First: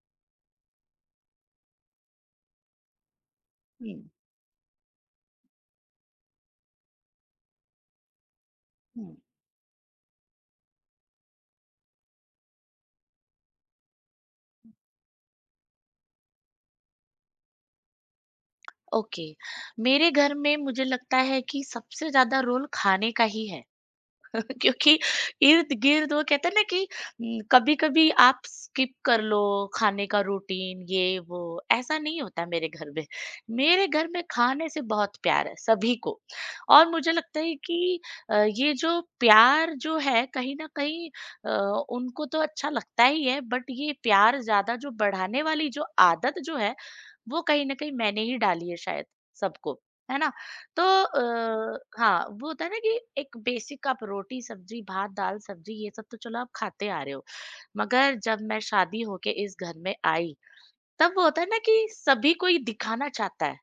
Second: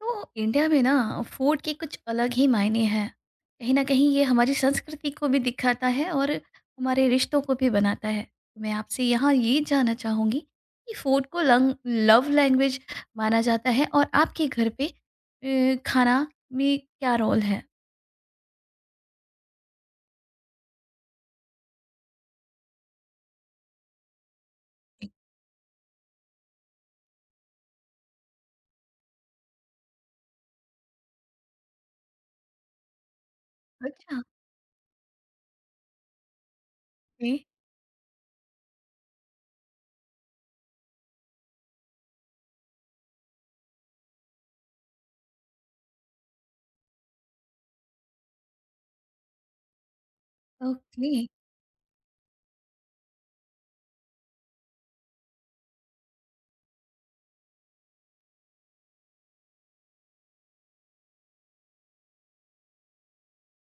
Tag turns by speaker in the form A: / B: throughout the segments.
A: तो इंडिया में ना फूड के कुछ अलग ही मायने हैं। कहीं ना
B: हम्म।
A: कहीं ये हमारी संस्कृति को भी दिखाता है और हमारे रिश्तों को भी बनाता है। तो मैं आपसे
B: हम्म।
A: यहाँ ये जानना चाहूँगी कि फूड को लंग लव लैंग्वेज माना जाता है, और आपके घर पे खाना में क्या रोल है?
B: ओके। मेरे घर में मुझे लगता है कि सबसे ज्यादा रोल खाने का ही है क्योंकि इर्द-गिर्द वो कहते हैं ना कि कभी-कभी आप स्किप कर लो खाने का रूटीन ये वो, ऐसा नहीं होता मेरे घर में। मेरे घर
A: अच्छा।
B: में खाने से बहुत प्यार है सभी को और मुझे
A: ओके।
B: लगता है कि ये जो प्यार जो है कहीं न कहीं अ, उनको तो अच्छा लगता ही है बट ये प्यार ज़्यादा जो बढ़ाने वाली जो आदत जो है, वो कहीं न कहीं मैंने ही डाली है शायद सबको, है ना? तो
A: ओके।
B: हाँ वो होता है ना कि एक बेसिक आप रोटी सब्जी भात दाल सब्जी ये सब तो चलो आप खाते आ रहे हो मगर जब मैं शादी होके इस घर में आई तब वो होता है ना कि सभी कोई दिखाना चाहता है।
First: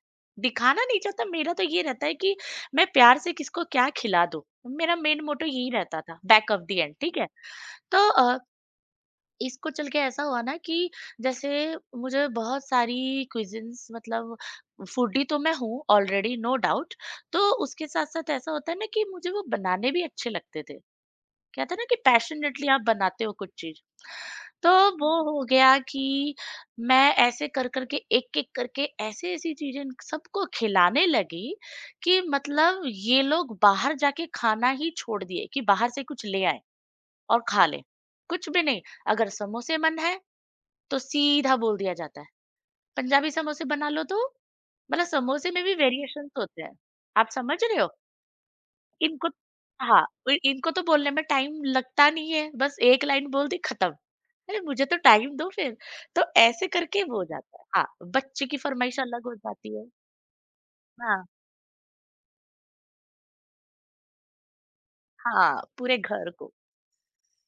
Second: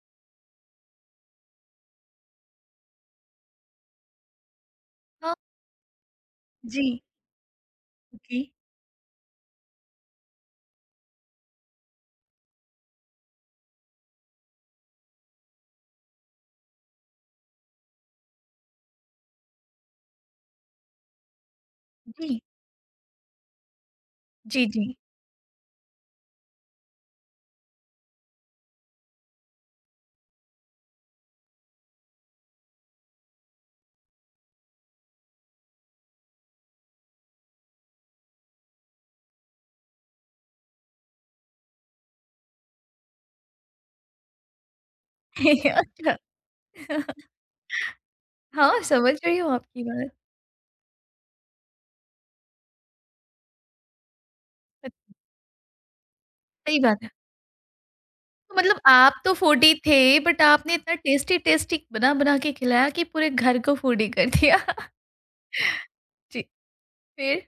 B: दिखाना नहीं चाहता, मेरा तो ये रहता है कि मैं प्यार से किसको क्या खिला दूं। मेरा मेन
A: हाँ।
B: मोटो यही रहता था बैक ऑफ द
A: जी।
B: एंड, ठीक है? तो
A: ओके।
B: इसको चल के ऐसा हुआ ना कि जैसे मुझे बहुत सारी क्विज़िन्स, मतलब फूडी तो मैं हूँ ऑलरेडी, नो डाउट। तो उसके साथ-साथ ऐसा होता है ना कि मुझे वो बनाने भी अच्छे लगते थे। कहते हैं ना कि
A: जी,
B: पैशनेटली आप बनाते हो कुछ चीज़।
A: जी,
B: तो
A: जी।
B: वो हो गया कि मैं ऐसे कर-कर के एक-एक करके ऐसी-ऐसी चीज़ें सबको खिलाने लगी कि मतलब ये लोग बाहर जाके खाना ही छोड़ दिए कि बाहर से कुछ ले आएँ और खा लें। कुछ भी नहीं, अगर समोसे मन है तो सीधा बोल दिया जाता है। पंजाबी समोसे बना लो, तो मतलब समोसे में भी
A: अच्छा।
B: वेरिएशंस होते हैं। आप समझ रहे हो?
A: हाँ, समझ
B: इनको,
A: रही हूँ आपकी
B: हाँ,
A: बात।
B: इ इनको तो बोलने में टाइम लगता नहीं है, बस एक लाइन बोल दी खत्म। अरे मुझे तो टाइम दो फिर, तो ऐसे
A: सही
B: करके
A: बात है।
B: वो हो जाता है। हाँ, बच्चे
A: तो
B: की
A: मतलब
B: फरमाइश
A: आप
B: अलग
A: तो
B: हो
A: फूडी
B: जाती है।
A: थे, बट आपने इतना
B: हाँ।
A: टेस्टी-टेस्टी बना-बना के खिलाया कि पूरे घर को फूडी कर दिया।
B: हाँ, पूरे घर
A: जी,
B: को।
A: फिर?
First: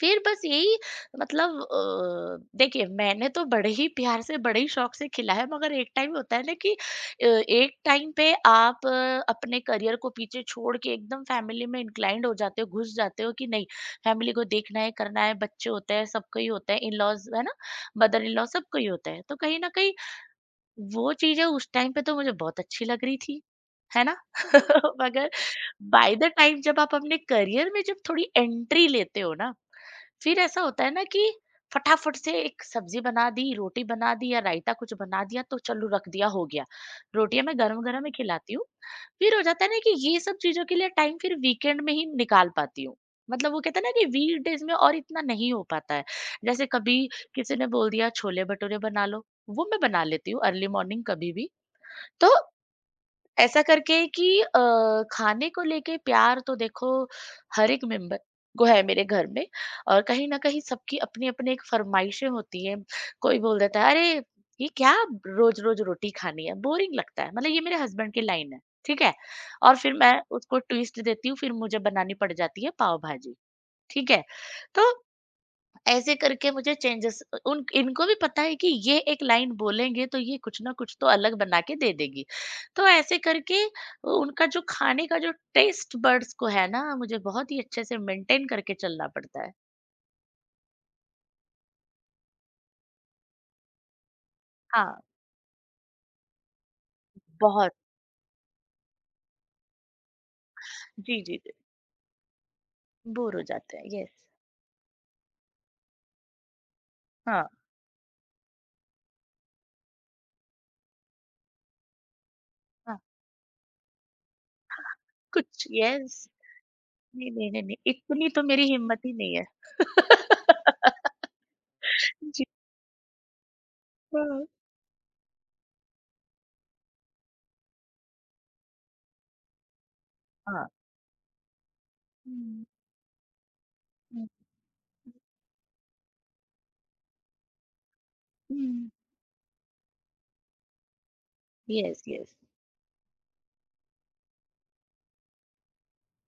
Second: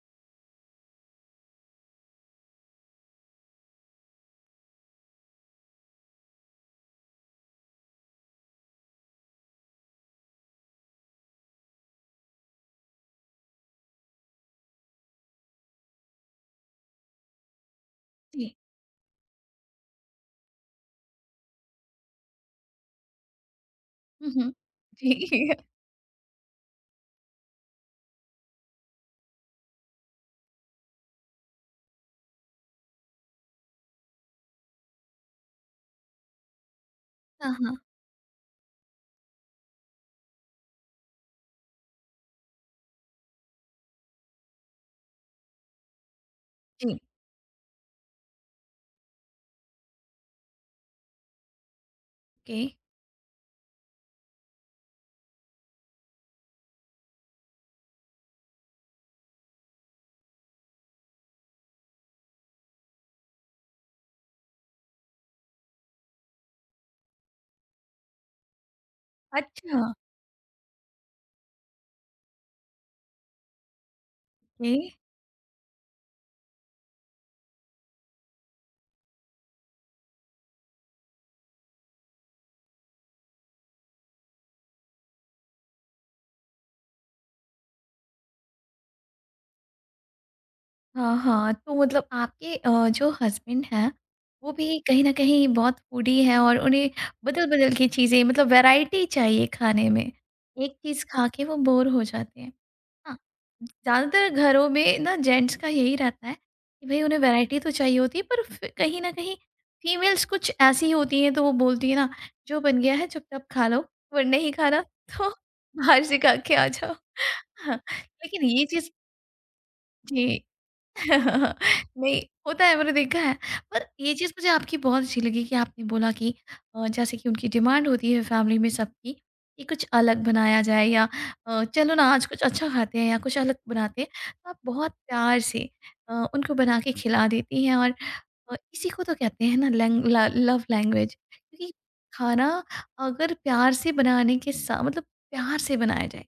B: फिर बस यही, मतलब देखिए मैंने तो बड़े ही प्यार से बड़े ही शौक से खिला है मगर एक टाइम होता है ना कि एक टाइम पे आप अपने करियर को पीछे छोड़ के एकदम फैमिली में इंक्लाइंड हो जाते हो, घुस जाते हो कि नहीं फैमिली को देखना है, करना है, बच्चे होते हैं, सबको ही होता है, इन लॉज है ना, मदर इन लॉ
A: जी।
B: सबको ही होता है, तो कहीं ना कहीं वो चीज़ें उस टाइम पे तो मुझे बहुत अच्छी लग रही थी, है ना?
A: हुँ, हुँ।
B: मगर
A: जी।
B: बाय द टाइम जब आप अपने करियर में जब थोड़ी एंट्री लेते हो ना, फिर ऐसा होता है ना कि फटाफट से एक सब्ज़ी बना दी, रोटी बना दी या रायता कुछ बना दिया तो चलो रख दिया, हो गया। रोटियाँ
A: हाँ,
B: मैं
A: हाँ।
B: गरम-गरम ही खिलाती हूँ। फिर हो जाता है ना कि ये सब चीज़ों के लिए टाइम फिर वीकेंड में ही निकाल पाती हूँ। मतलब वो कहते हैं ना कि वीकडेज़ में और इतना नहीं हो पाता है। जैसे कभी
A: जी,
B: किसी ने बोल दिया छोले भटूरे बना लो, वो मैं बना लेती हूँ अर्ली मॉर्निंग कभी भी। तो
A: ओके।
B: ऐसा करके कि खाने को लेके प्यार तो देखो हर एक मेंबर को है मेरे घर में। और कहीं न कहीं सबकी अपनी-अपनी एक फ़रमाइशें होती हैं। कोई बोल देता है, "अरे! ये क्या रोज़-रोज़ रोटी खानी है, बोरिंग लगता है।" मतलब ये मेरे हस्बैंड की लाइन है, ठीक है? और
A: अच्छा,
B: फिर मैं उसको ट्विस्ट देती हूँ, फिर मुझे बनानी पड़ जाती है पाव भाजी, ठीक है?
A: ओके।
B: तो ऐसे करके मुझे चेंजेस, उन इनको भी पता है कि ये एक लाइन बोलेंगे तो ये कुछ ना कुछ तो अलग बना के दे देगी। तो ऐसे करके उनका जो खाने का जो टेस्ट बड्स को है ना मुझे बहुत ही अच्छे से मेंटेन करके चलना पड़ता है।
A: हाँ, हाँ, तो मतलब आपके जो हस्बैंड हैं, वो भी
B: हाँ,
A: कहीं न कहीं बहुत फूडी हैं, और उन्हें
B: बहुत।
A: बदल-बदल के चीज़ें मतलब वैरायटी चाहिए खाने में। एक चीज़
B: जी,
A: खा
B: जी,
A: के
B: जी।
A: वो बोर हो जाते हैं। हाँ,
B: बोर हो जाते हैं, यस।
A: ज़्यादातर घरों में ना जेंट्स का यही रहता है कि भई उन्हें
B: हाँ,
A: वैरायटी तो चाहिए होती है, पर फ कहीं न कहीं फीमेल्स कुछ ऐसी होती हैं तो वो बोलती है ना, "जो बन गया
B: हाँ।
A: है चुपचाप खा लो, और नहीं खाना तो
B: कुछ,
A: बाहर
B: यस।
A: से खा के आ जाओ।"
B: नहीं, नहीं, नहीं,
A: हाँ,
B: नहीं, इतनी तो
A: लेकिन ये
B: मेरी
A: चीज़,
B: हिम्मत ही नहीं है।
A: जी, नहीं
B: जी।
A: होता है, मैंने देखा है। पर ये चीज़
B: हाँ,
A: मुझे आपकी बहुत अच्छी लगी कि आपने बोला कि जैसे कि उनकी डिमांड होती है फैमिली में सबकी कि कुछ अलग बनाया
B: हाँ।
A: जाए, या चलो ना आज कुछ
B: हुँ,
A: अच्छा खाते हैं या कुछ अलग बनाते हैं।
B: हुँ,
A: तो आप बहुत प्यार से उनको बना के खिला देती हैं, और इसी
B: हुँ।
A: को तो कहते हैं ना लैंग ला लव लैंग्वेज, क्योंकि
B: यस, यस।
A: खाना अगर प्यार से बनाने के सा मतलब प्यार से बनाया जाए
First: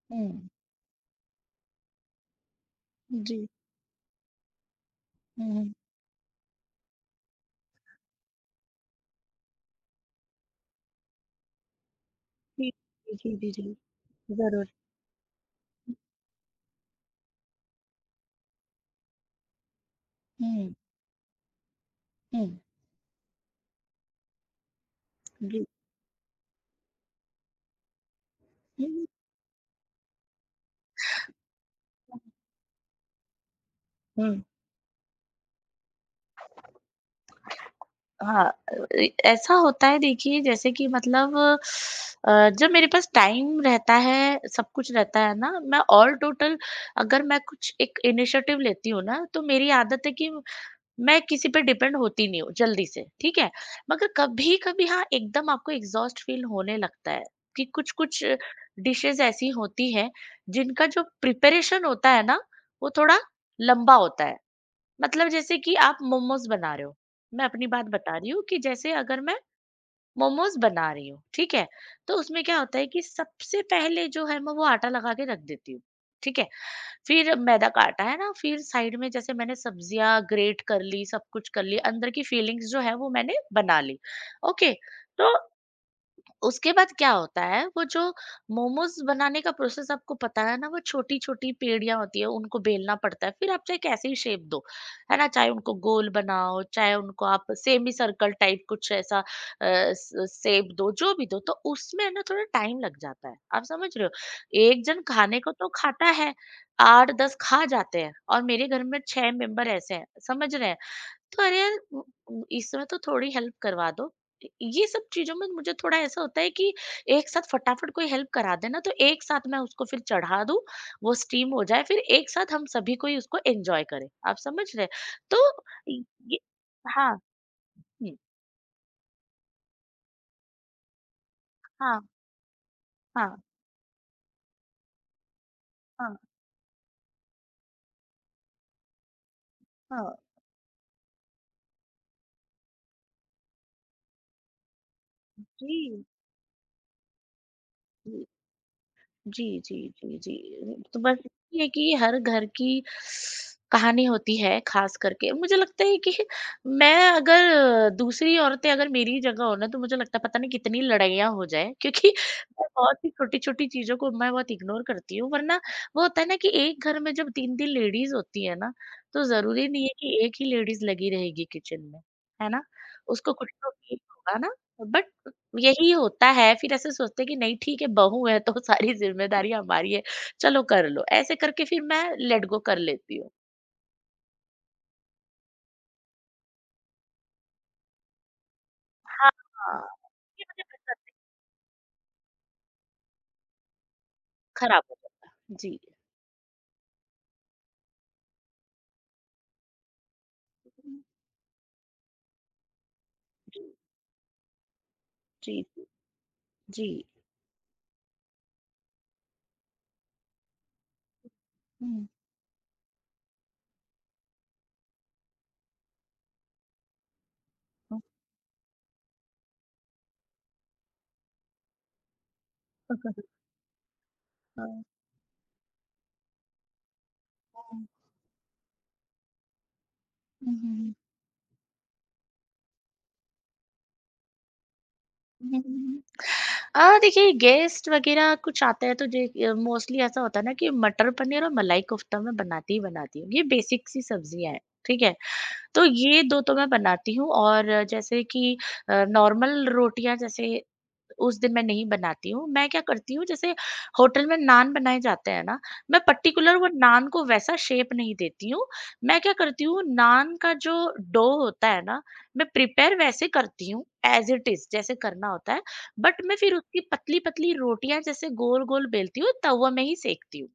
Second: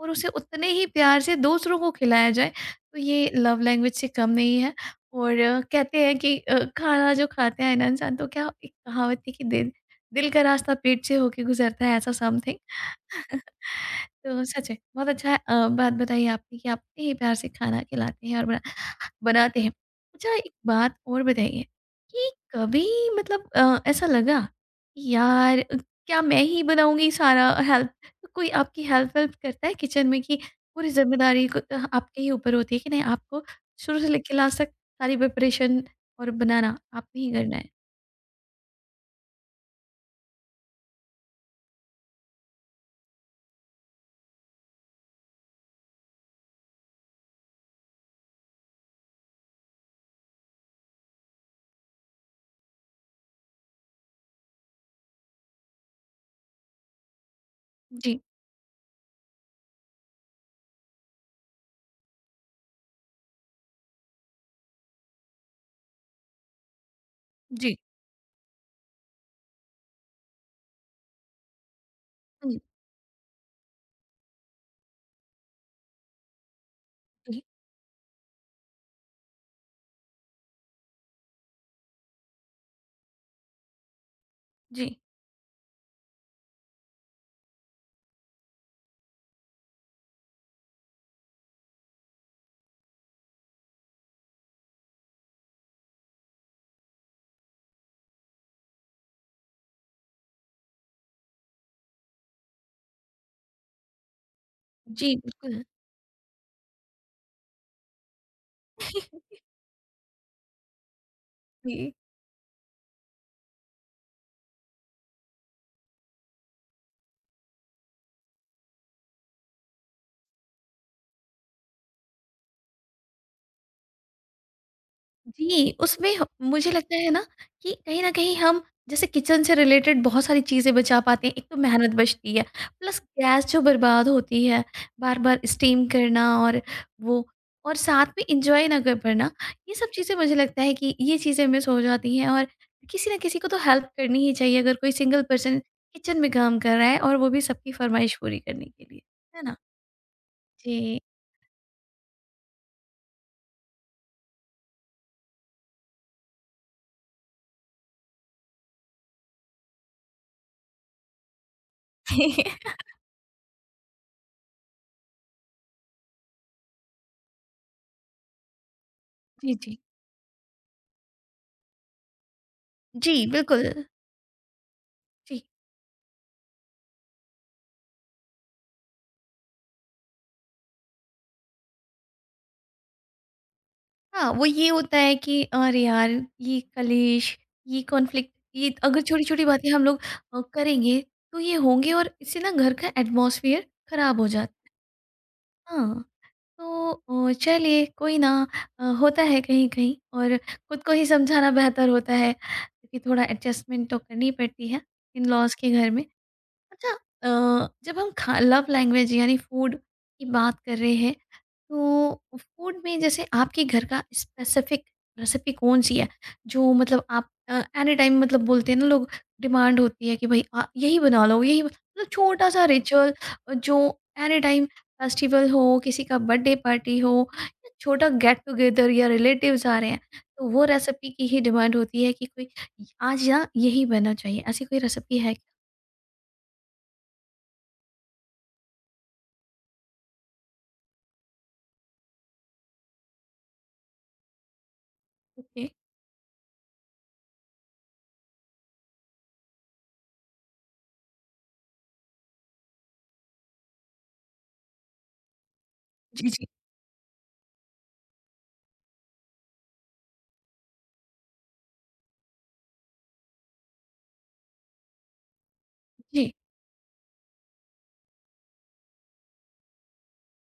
A: और उसे
B: हुँ।
A: उतने ही प्यार से दूसरों को खिलाया जाए, तो ये
B: जी।
A: लव लैंग्वेज से कम नहीं है। और
B: हुँ, हुँ।
A: कहते हैं कि खाना जो खाते हैं ना इंसान, तो क्या एक कहावत थी कि दिल दिल का रास्ता पेट से होके गुजरता है, ऐसा समथिंग।
B: जी, जी, जी, जी, जी।
A: तो
B: ज़रूर।
A: सच में बहुत अच्छा बात बताई आपने कि आप इतने ही प्यार से खाना खिलाते हैं और बनाते हैं। अच्छा, एक
B: हुँ,
A: बात और बताइए कि
B: हुँ।
A: कभी मतलब ऐसा लगा कि यार
B: जी।
A: क्या मैं ही बनाऊँगी सारा हेल्प, तो कोई आपकी
B: हुँ,
A: हेल्प-वेल्प करता है किचन में, कि पूरी ज़िम्मेदारी को आपके ही ऊपर होती है कि नहीं? आपको शुरू से लेके
B: हुँ।
A: लास्ट तक सारी प्रिपरेशन और बनाना आपने ही करना है?
B: हाँ, अ, ए ऐसा होता है देखिए जैसे कि मतलब अ, जब मेरे पास टाइम रहता है, सब कुछ रहता है ना, मैं ऑल टोटल अगर मैं कुछ एक इनिशिएटिव लेती हूँ ना, तो मेरी आदत है कि मैं किसी पे डिपेंड होती नहीं हूँ जल्दी से, ठीक है? मगर कभी कभी हाँ एकदम आपको एग्जॉस्ट फील होने लगता है कि कुछ
A: जी।
B: कुछ डिशेस ऐसी होती हैं जिनका जो प्रिपरेशन होता है ना वो थोड़ा लंबा होता है। मतलब जैसे कि आप मोमोज बना रहे हो, मैं अपनी
A: जी,
B: बात बता रही हूँ कि जैसे अगर मैं मोमोज बना रही हूँ, ठीक है? तो उसमें
A: हुँ,
B: क्या होता है कि सबसे पहले जो है मैं वो आटा लगा के रख देती हूँ, ठीक है? फिर
A: जी,
B: मैदा का आटा है ना, फिर साइड में जैसे मैंने सब्जियां ग्रेट कर ली, सब कुछ कर ली, अंदर की फीलिंग्स जो है वो मैंने बना ली, ओके।
A: जी,
B: तो उसके बाद क्या होता है वो जो मोमोज बनाने का प्रोसेस आपको पता है ना वो छोटी छोटी पेड़ियां होती है उनको बेलना पड़ता है, फिर आप चाहे कैसे ही शेप दो, है ना, चाहे उनको गोल बनाओ चाहे उनको आप सेमी सर्कल टाइप कुछ ऐसा शेप दो, जो भी दो तो उसमें ना थोड़ा टाइम लग जाता है। आप समझ रहे हो, एक जन
A: जी,
B: खाने को
A: बिल्कुल।
B: तो खाता है आठ दस खा जाते हैं और मेरे घर में छह मेंबर ऐसे हैं, समझ रहे हैं? तो अरे यार
A: जी।
B: उ उ इस समय तो थोड़ी हेल्प करवा दो। इ ये सब चीज़ों में मुझे थोड़ा ऐसा होता है कि एक साथ फटाफट कोई हेल्प करा दे ना तो एक साथ मैं उसको फिर चढ़ा दूँ, वो स्टीम हो जाए, फिर एक साथ हम सभी कोई उसको एन्जॉय करें। आप समझ रहे हैं? तो
A: जी,
B: इ
A: उसमें ह
B: ये
A: मुझे लगता है
B: हाँ,
A: ना कि कहीं न
B: हुँ।
A: कहीं हम जैसे किचन से रिलेटेड बहुत सारी चीज़ें बचा पाते हैं। एक तो मेहनत
B: हाँ,
A: बचती है, प्लस
B: हाँ,
A: गैस जो बर्बाद होती है, बार-बार स्टीम
B: हाँ,
A: करना, और वो, और साथ में एन्जॉय ना कर पाना, ये सब चीज़ें
B: हाँ।
A: मुझे लगता है कि ये चीज़ें मिस हो जाती हैं। और किसी न किसी को तो हेल्प करनी ही चाहिए, अगर कोई सिंगल पर्सन
B: जी,
A: किचन में काम कर रहा है, और वो भी सबकी फ़रमाइश
B: जी।
A: पूरी करने के लिए। है ना?
B: जी, जी, जी, जी।
A: जी।
B: तो बस ये है कि हर घर की कहानी होती है ख़ास करके। मुझे लगता है कि मैं अगर दूसरी औरतें अगर मेरी जगह हो ना तो मुझे लगता है पता नहीं कितनी लड़ाइयाँ हो जाएँ क्योंकि मैं बहुत ही छोटी-छोटी चीज़ों को मैं बहुत इग्नोर करती हूँ। वरना वो होता है ना कि एक घर में जब 3-3 लेडीज़ होती है ना, तो
A: जी,
B: ज़रूरी
A: जी।
B: नहीं है कि एक ही लेडीज़ लगी रहेगी किचन में, है ना?
A: जी,
B: उसको कुछ तो
A: बिल्कुल।
B: ठीक होगा ना? बट
A: जी।
B: यही होता है, फिर ऐसे सोचते हैं कि नहीं ठीक है, बहू है तो सारी ज़िम्मेदारी हमारी है, चलो कर लो। ऐसे करके फिर मैं लेट गो कर लेती हूँ।
A: हाँ, वो ये होता है कि अरे यार ये कलेश, ये कॉन्फ्लिक्ट, ये अगर
B: हाँ,
A: छोटी-छोटी बातें हम लोग
B: ये मुझे,
A: करेंगे, तो ये होंगे, और इससे ना घर का एटमॉस्फेयर खराब हो जाता है।
B: खराब हो गया। जी।
A: हाँ, तो चलिए कोई ना, होता है कहीं-कहीं, और खुद को ही समझाना बेहतर होता है, क्योंकि थोड़ा एडजस्टमेंट तो करनी पड़ती है
B: जी,
A: इन-लॉज़ के
B: जी,
A: घर में।
B: जी।
A: अच्छा, जब हम खा लव लैंग्वेज यानी फूड की बात कर रहे हैं,
B: हुँ।
A: तो फूड में जैसे आपके घर का स्पेसिफिक रेसिपी कौन सी है, जो मतलब आप एनी टाइम मतलब बोलते हैं ना लोग, डिमांड होती है कि भाई यही बना लो, मतलब छोटा सा रिचुअल जो एनी टाइम
B: हाँ।
A: फेस्टिवल हो, किसी का बर्थडे पार्टी हो, या छोटा गेट टुगेदर, या रिलेटिव्स आ रहे हैं, तो
B: हुँ,
A: वो
B: हुँ, हुँ।
A: रेसिपी की ही डिमांड होती है कि कोई आज ना यही बनना चाहिए, ऐसी कोई रेसिपी है क्या?
B: हुँ, हुँ, हुँ। देखिए गेस्ट वगैरह कुछ आते हैं तो जे मोस्टली ऐसा होता है ना कि मटर पनीर और मलाई कोफ्ता मैं बनाती ही बनाती हूँ। ये बेसिक सी सब्जियाँ हैं, ठीक है?
A: ओके।
B: तो ये 2 तो मैं बनाती हूँ और जैसे कि नॉर्मल रोटियाँ जैसे उस दिन मैं नहीं बनाती हूँ। मैं क्या करती हूँ, जैसे होटल में नान बनाए जाते हैं ना, मैं पर्टिकुलर वो नान को वैसा शेप नहीं देती हूँ। मैं क्या करती हूँ, नान का जो डो होता है ना, मैं प्रिपेयर वैसे करती हूँ एज़ इट इज़ जैसे करना होता है। बट
A: जी,
B: मैं फिर उसकी पतली-पतली रोटियाँ जैसे गोल-गोल बेलती हूँ, तवा में ही सेकती हूँ।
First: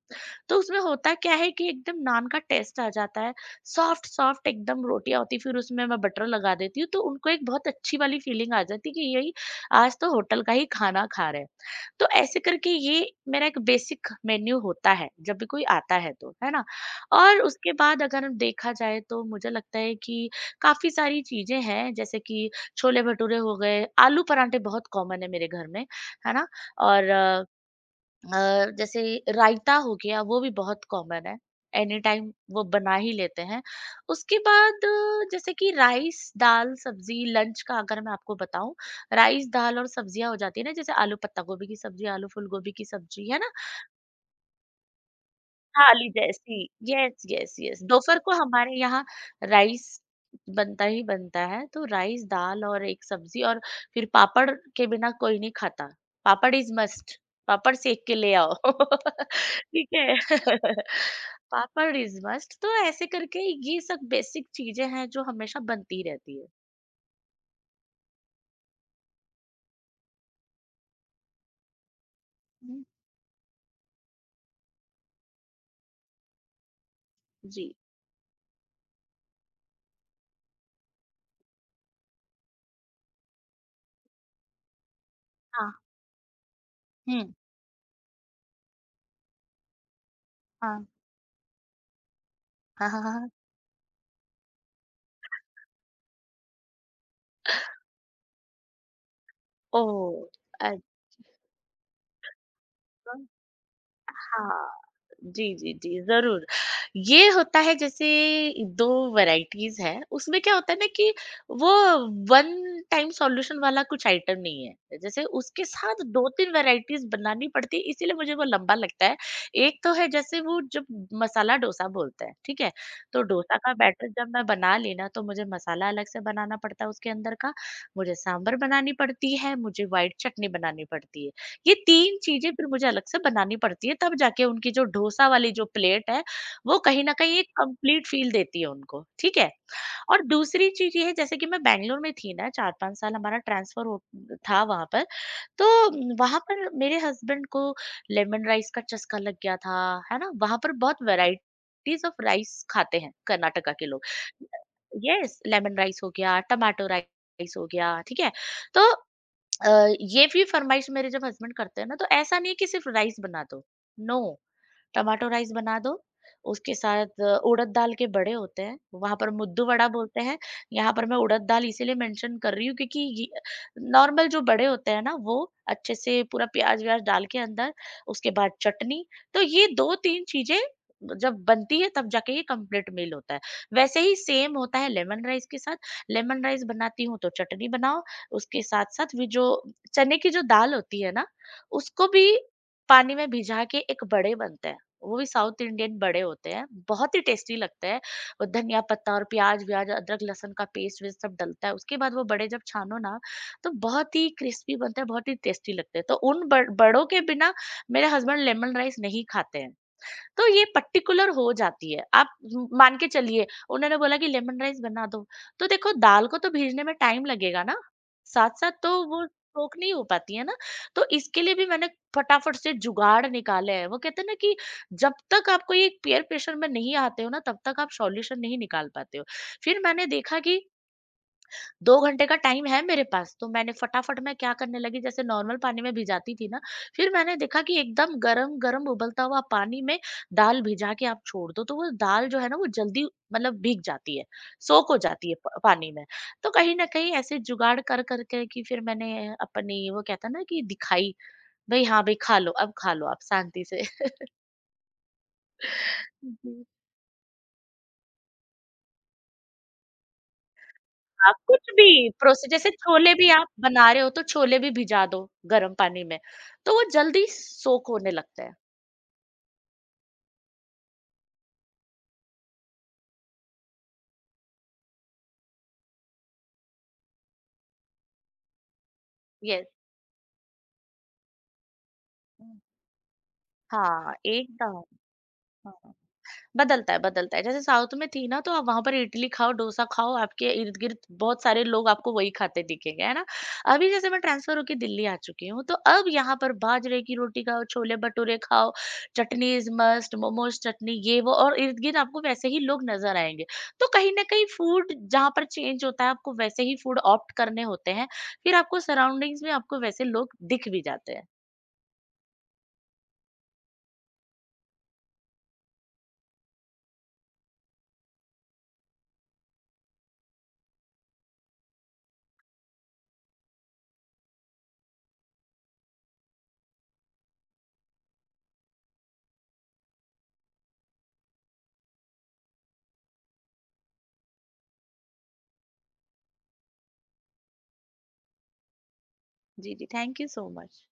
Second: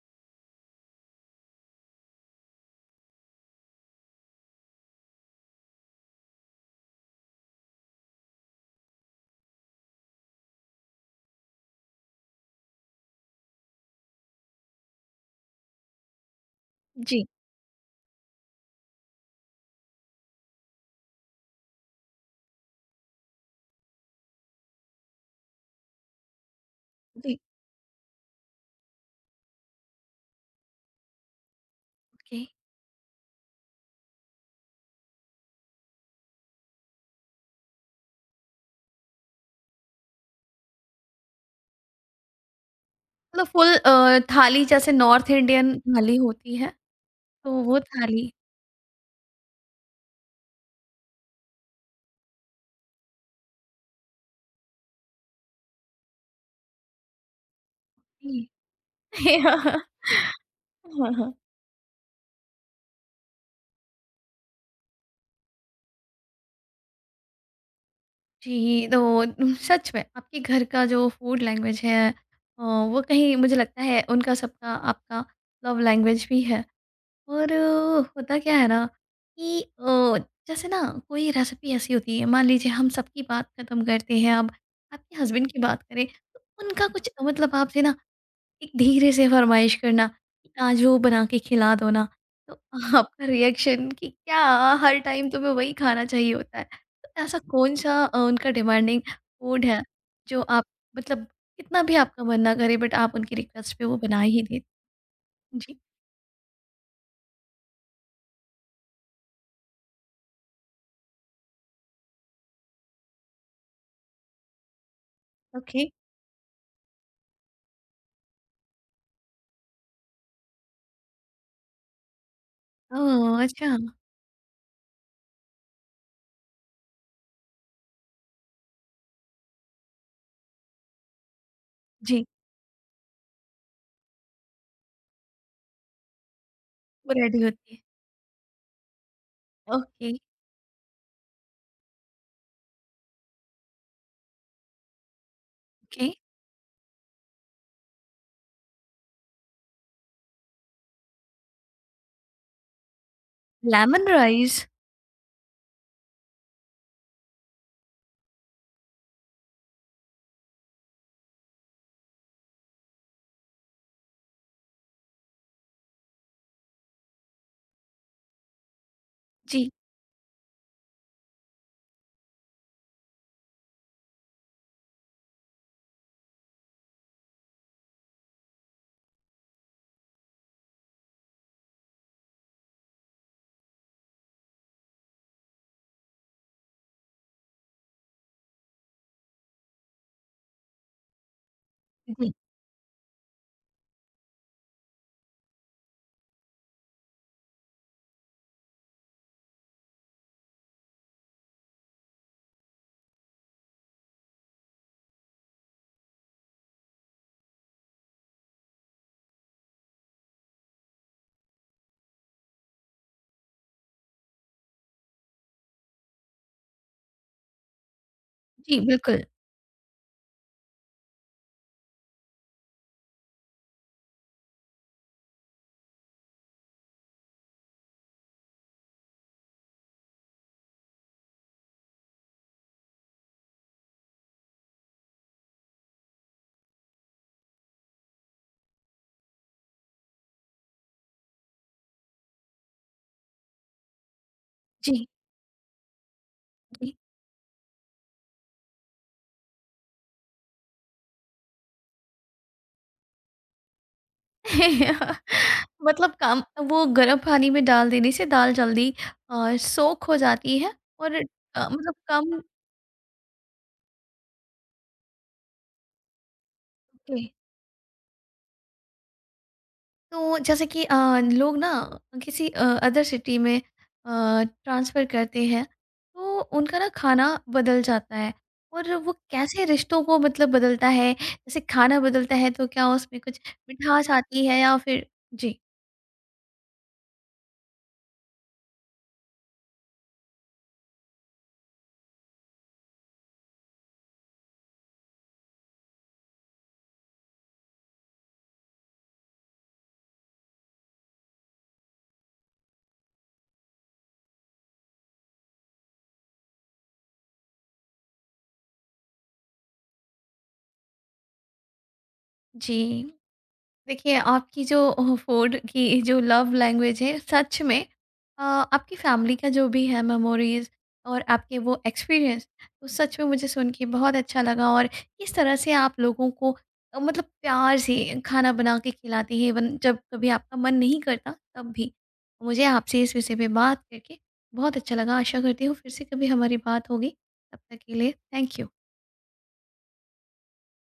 B: तो उसमें होता क्या है कि एकदम नान का टेस्ट आ जाता है। सॉफ्ट सॉफ्ट एकदम रोटियाँ होती हैं, फिर उसमें मैं बटर लगा देती हूँ, तो उनको एक बहुत अच्छी वाली फीलिंग आ जाती है कि यही आज तो होटल का ही खाना खा रहे हैं। तो ऐसे करके ये मेरा एक बेसिक मेन्यू होता है, जब भी कोई आता है तो, है ना?
A: जी,
B: और उसके बाद अगर हम देखा जाए तो मुझे लगता है कि काफ़ी सारी चीज़ें हैं, जैसे कि छोले भटूरे हो गए, आलू पराठे बहुत कॉमन है मेरे घर में, है ना? और
A: जी।
B: जैसे रायता हो गया वो भी बहुत कॉमन है, एनी टाइम
A: ओके।
B: वो बना ही लेते हैं। उसके बाद जैसे कि राइस दाल सब्जी, लंच का अगर मैं आपको बताऊं, राइस दाल और सब्जियां हो जाती है ना, जैसे आलू पत्ता गोभी की सब्जी, आलू फूल गोभी की सब्जी, है
A: मतलब
B: ना?
A: फुल थाली, जैसे नॉर्थ इंडियन
B: थाली
A: थाली होती
B: जैसी।
A: है,
B: यस,
A: तो
B: यस,
A: वो
B: यस, दोपहर
A: थाली।
B: को हमारे यहाँ राइस बनता ही बनता है, तो राइस दाल और एक सब्जी और फिर पापड़ के बिना कोई नहीं खाता। पापड़ इज मस्ट। पापड़ सेक के ले
A: जी।
B: आओ
A: हाँ,
B: ठीक है
A: हाँ।
B: पापड़ इज मस्ट, तो ऐसे करके ये सब बेसिक चीजें हैं जो हमेशा बनती रहती है।
A: जी, तो सच में आपके घर का जो फूड लैंग्वेज है
B: हम्म,
A: वो कहीं मुझे लगता है उनका सबका आपका लव लैंग्वेज भी है। और
B: जी।
A: होता क्या है ना कि जैसे ना कोई रेसिपी ऐसी होती है, मान लीजिए हम सबकी बात खत्म करते हैं अब, आपके हस्बैंड की
B: हाँ।
A: बात करें, तो उनका कुछ
B: हम्म।
A: मतलब आपसे ना एक धीरे से फरमाइश करना कि आज
B: हाँ,
A: वो बना के खिला दो ना, तो
B: हाँ, हाँ, हाँ,
A: आपका
B: हाँ।
A: रिएक्शन कि क्या हर टाइम तुम्हें वही खाना चाहिए होता है। तो ऐसा कौन-सा उनका डिमांडिंग फूड है
B: ओ,
A: जो आप
B: अच्छा।
A: मतलब कितना भी आपका मन ना करे बट आप उनकी रिक्वेस्ट पे वो बना ही दें?
B: हाँ, जी, जी,
A: जी,
B: जी, ज़रूर। ये होता है जैसे 2 वैराइटीज़ हैं, उसमें क्या होता है ना कि वो वन टाइम सॉल्यूशन वाला कुछ आइटम नहीं है। जैसे उसके
A: ओके।
B: साथ 2-3 वैराइटीज़ बनानी पड़ती है, इसीलिए मुझे वो लंबा लगता है। एक तो है जैसे वो जब मसाला डोसा बोलते हैं, ठीक है? तो
A: ओह!
B: डोसा
A: अच्छा।
B: का बैटर जब मैं बना ली ना, तो मुझे मसाला अलग से बनाना पड़ता है उसके अंदर का, मुझे सांभर बनानी पड़ती है, मुझे व्हाइट चटनी बनानी पड़ती है। ये 3
A: जी,
B: चीज़ें फिर मुझे अलग से बनानी पड़ती है, तब जाके उनकी जो डोसा वाली जो प्लेट है, वो कहीं
A: वो
B: न कहीं
A: रेडी
B: एक
A: होती है।
B: कंप्लीट फ़ील देती है उनको, ठीक है?
A: ओके,
B: और दूसरी चीज़ ये है, जैसे कि मैं बैंगलोर में थी ना, 4-5 साल हमारा ट्रांसफ़र हो था वहाँ पर,
A: ओके।
B: तो वहाँ पर मेरे हस्बैंड को लेमन राइस का चस्का लग गया था, है ना? वहाँ पर बहुत वैराइटीज़ ऑफ राइस खाते हैं कर्नाटका के लोग।
A: Lemon rice.
B: Yes, lemon rice हो गया, टोमेटो राइस हो गया, ठीक है? तो अ, ये भी फरमाइश मेरे जब हस्बैंड करते हैं ना, तो ऐसा नहीं है कि सिर्फ राइस बना दो, नो, टमाटो राइस बना दो, उसके साथ उड़द दाल के बड़े होते हैं, वहाँ पर मुद्दू
A: जी,
B: वड़ा बोलते हैं, यहाँ पर मैं उड़द दाल इसीलिए मेंशन कर रही हूँ क्योंकि ये नॉर्मल जो बड़े होते हैं ना, वो अच्छे से पूरा प्याज़-व्याज़ डाल के अंदर, उसके बाद चटनी, तो ये 2-3 चीज़ें जब बनती है तब जाके ये कंप्लीट मील होता है। वैसे ही सेम होता है लेमन राइस के साथ, लेमन राइस बनाती हूँ तो चटनी बनाओ, उसके साथ-साथ भी जो चने की जो दाल होती है ना, उसको भी
A: जी,
B: पानी में भिजा के एक बड़े बनते हैं। वो भी साउथ इंडियन बड़े होते हैं, बहुत ही टेस्टी लगते हैं। और धनिया पत्ता और प्याज़-व्याज़, अदरक-लहसुन का पेस्ट-वेस्ट सब डलता है। उसके बाद वो बड़े जब छानो ना, तो बहुत ही क्रिस्पी बनते हैं, बहुत ही टेस्टी लगते हैं। तो उन बड़ों के बिना मेरे हस्बैंड लेमन राइस नहीं खाते हैं। तो ये पर्टिकुलर हो जाती है। आप म मान के चलिए उन्होंने बोला कि लेमन राइस बना दो, तो देखो दाल को तो भीजने में टाइम लगेगा ना, साथ-साथ
A: जी,
B: तो
A: बिल्कुल।
B: वो कुक नहीं हो पाती है ना, तो इसके लिए भी मैंने फटाफट से जुगाड़ निकाले हैं। वो कहते हैं ना कि जब तक आपको ये पीयर प्रेशर में नहीं आते हो ना, तब तक आप सॉल्यूशन नहीं निकाल पाते हो। फिर मैंने देखा कि 2 घंटे का टाइम है मेरे पास, तो मैंने फटाफट मैं क्या करने लगी, जैसे नॉर्मल पानी में भिजाती थी ना, फिर मैंने देखा कि एकदम गरम-गरम उबलता हुआ पानी में दाल भिजा के आप छोड़ दो, तो वो दाल जो है ना वो जल्दी मतलब भीग जाती है, सोक हो
A: जी,
B: जाती है प पानी में। तो कहीं न
A: जी।
B: कहीं ऐसे जुगाड़ कर, कर के कि फिर मैंने अपनी, वो कहते हैं ना, कि दिखाई, भई हाँ, भई खा लो, अब खा लो आप शांति से।
A: मतलब काम
B: जी।
A: वो गर्म पानी में डाल देने से दाल जल्दी सोख हो जाती है, और
B: हाँ, कुछ
A: मतलब
B: भी
A: कम।
B: प्रोसे, जैसे छोले भी आप बना रहे हो तो छोले भी भिजा दो गर्म पानी में, तो वो
A: ओके,
B: जल्दी सोक होने लगते हैं।
A: तो जैसे कि लोग ना किसी अदर सिटी में ट्रांसफ़र करते हैं, तो उनका ना खाना बदल जाता है, और वो कैसे
B: यस।
A: रिश्तों को मतलब बदलता है, जैसे खाना बदलता है
B: हुँ।
A: तो क्या उसमें कुछ मिठास
B: हाँ,
A: आती है या
B: एकदम।
A: फिर। जी।
B: हाँ। बदलता है, बदलता है। जैसे साउथ में थी ना तो आप वहाँ पर इडली खाओ, डोसा खाओ, आपके इर्द-गिर्द बहुत सारे लोग आपको वही खाते दिखेंगे, है ना? अभी जैसे मैं ट्रांसफ़र होके दिल्ली आ चुकी हूँ, तो अब यहाँ पर बाजरे की रोटी खाओ, छोले-भटूरे खाओ, चटनीज़ मस्ट, मोमोज़ चटनी ये वो, और इर्द-गिर्द आपको वैसे ही लोग नज़र आएँगे। तो कहीं न कहीं फूड जहाँ पर चेंज होता है, आपको वैसे ही फूड ऑप्ट करने होते हैं, फिर आपको सराउंडिंग्स में आपको वैसे लोग दिख भी जाते हैं।
A: जी। देखिए, आपकी जो फ़ूड की जो लव लैंग्वेज है सच में, आपकी फ़ैमिली का जो भी है मेमोरीज़ और आपके वो एक्सपीरियंस, तो सच में मुझे सुन के बहुत अच्छा लगा, और किस तरह से आप लोगों को मतलब प्यार से खाना बना के खिलाती हैं, इवन जब कभी आपका मन नहीं करता तब भी। मुझे आपसे इस विषय पे बात करके बहुत अच्छा लगा। आशा करती हूँ फिर से कभी हमारी बात होगी। तब तक के लिए थैंक यू।
B: जी, जी। Thank you so much.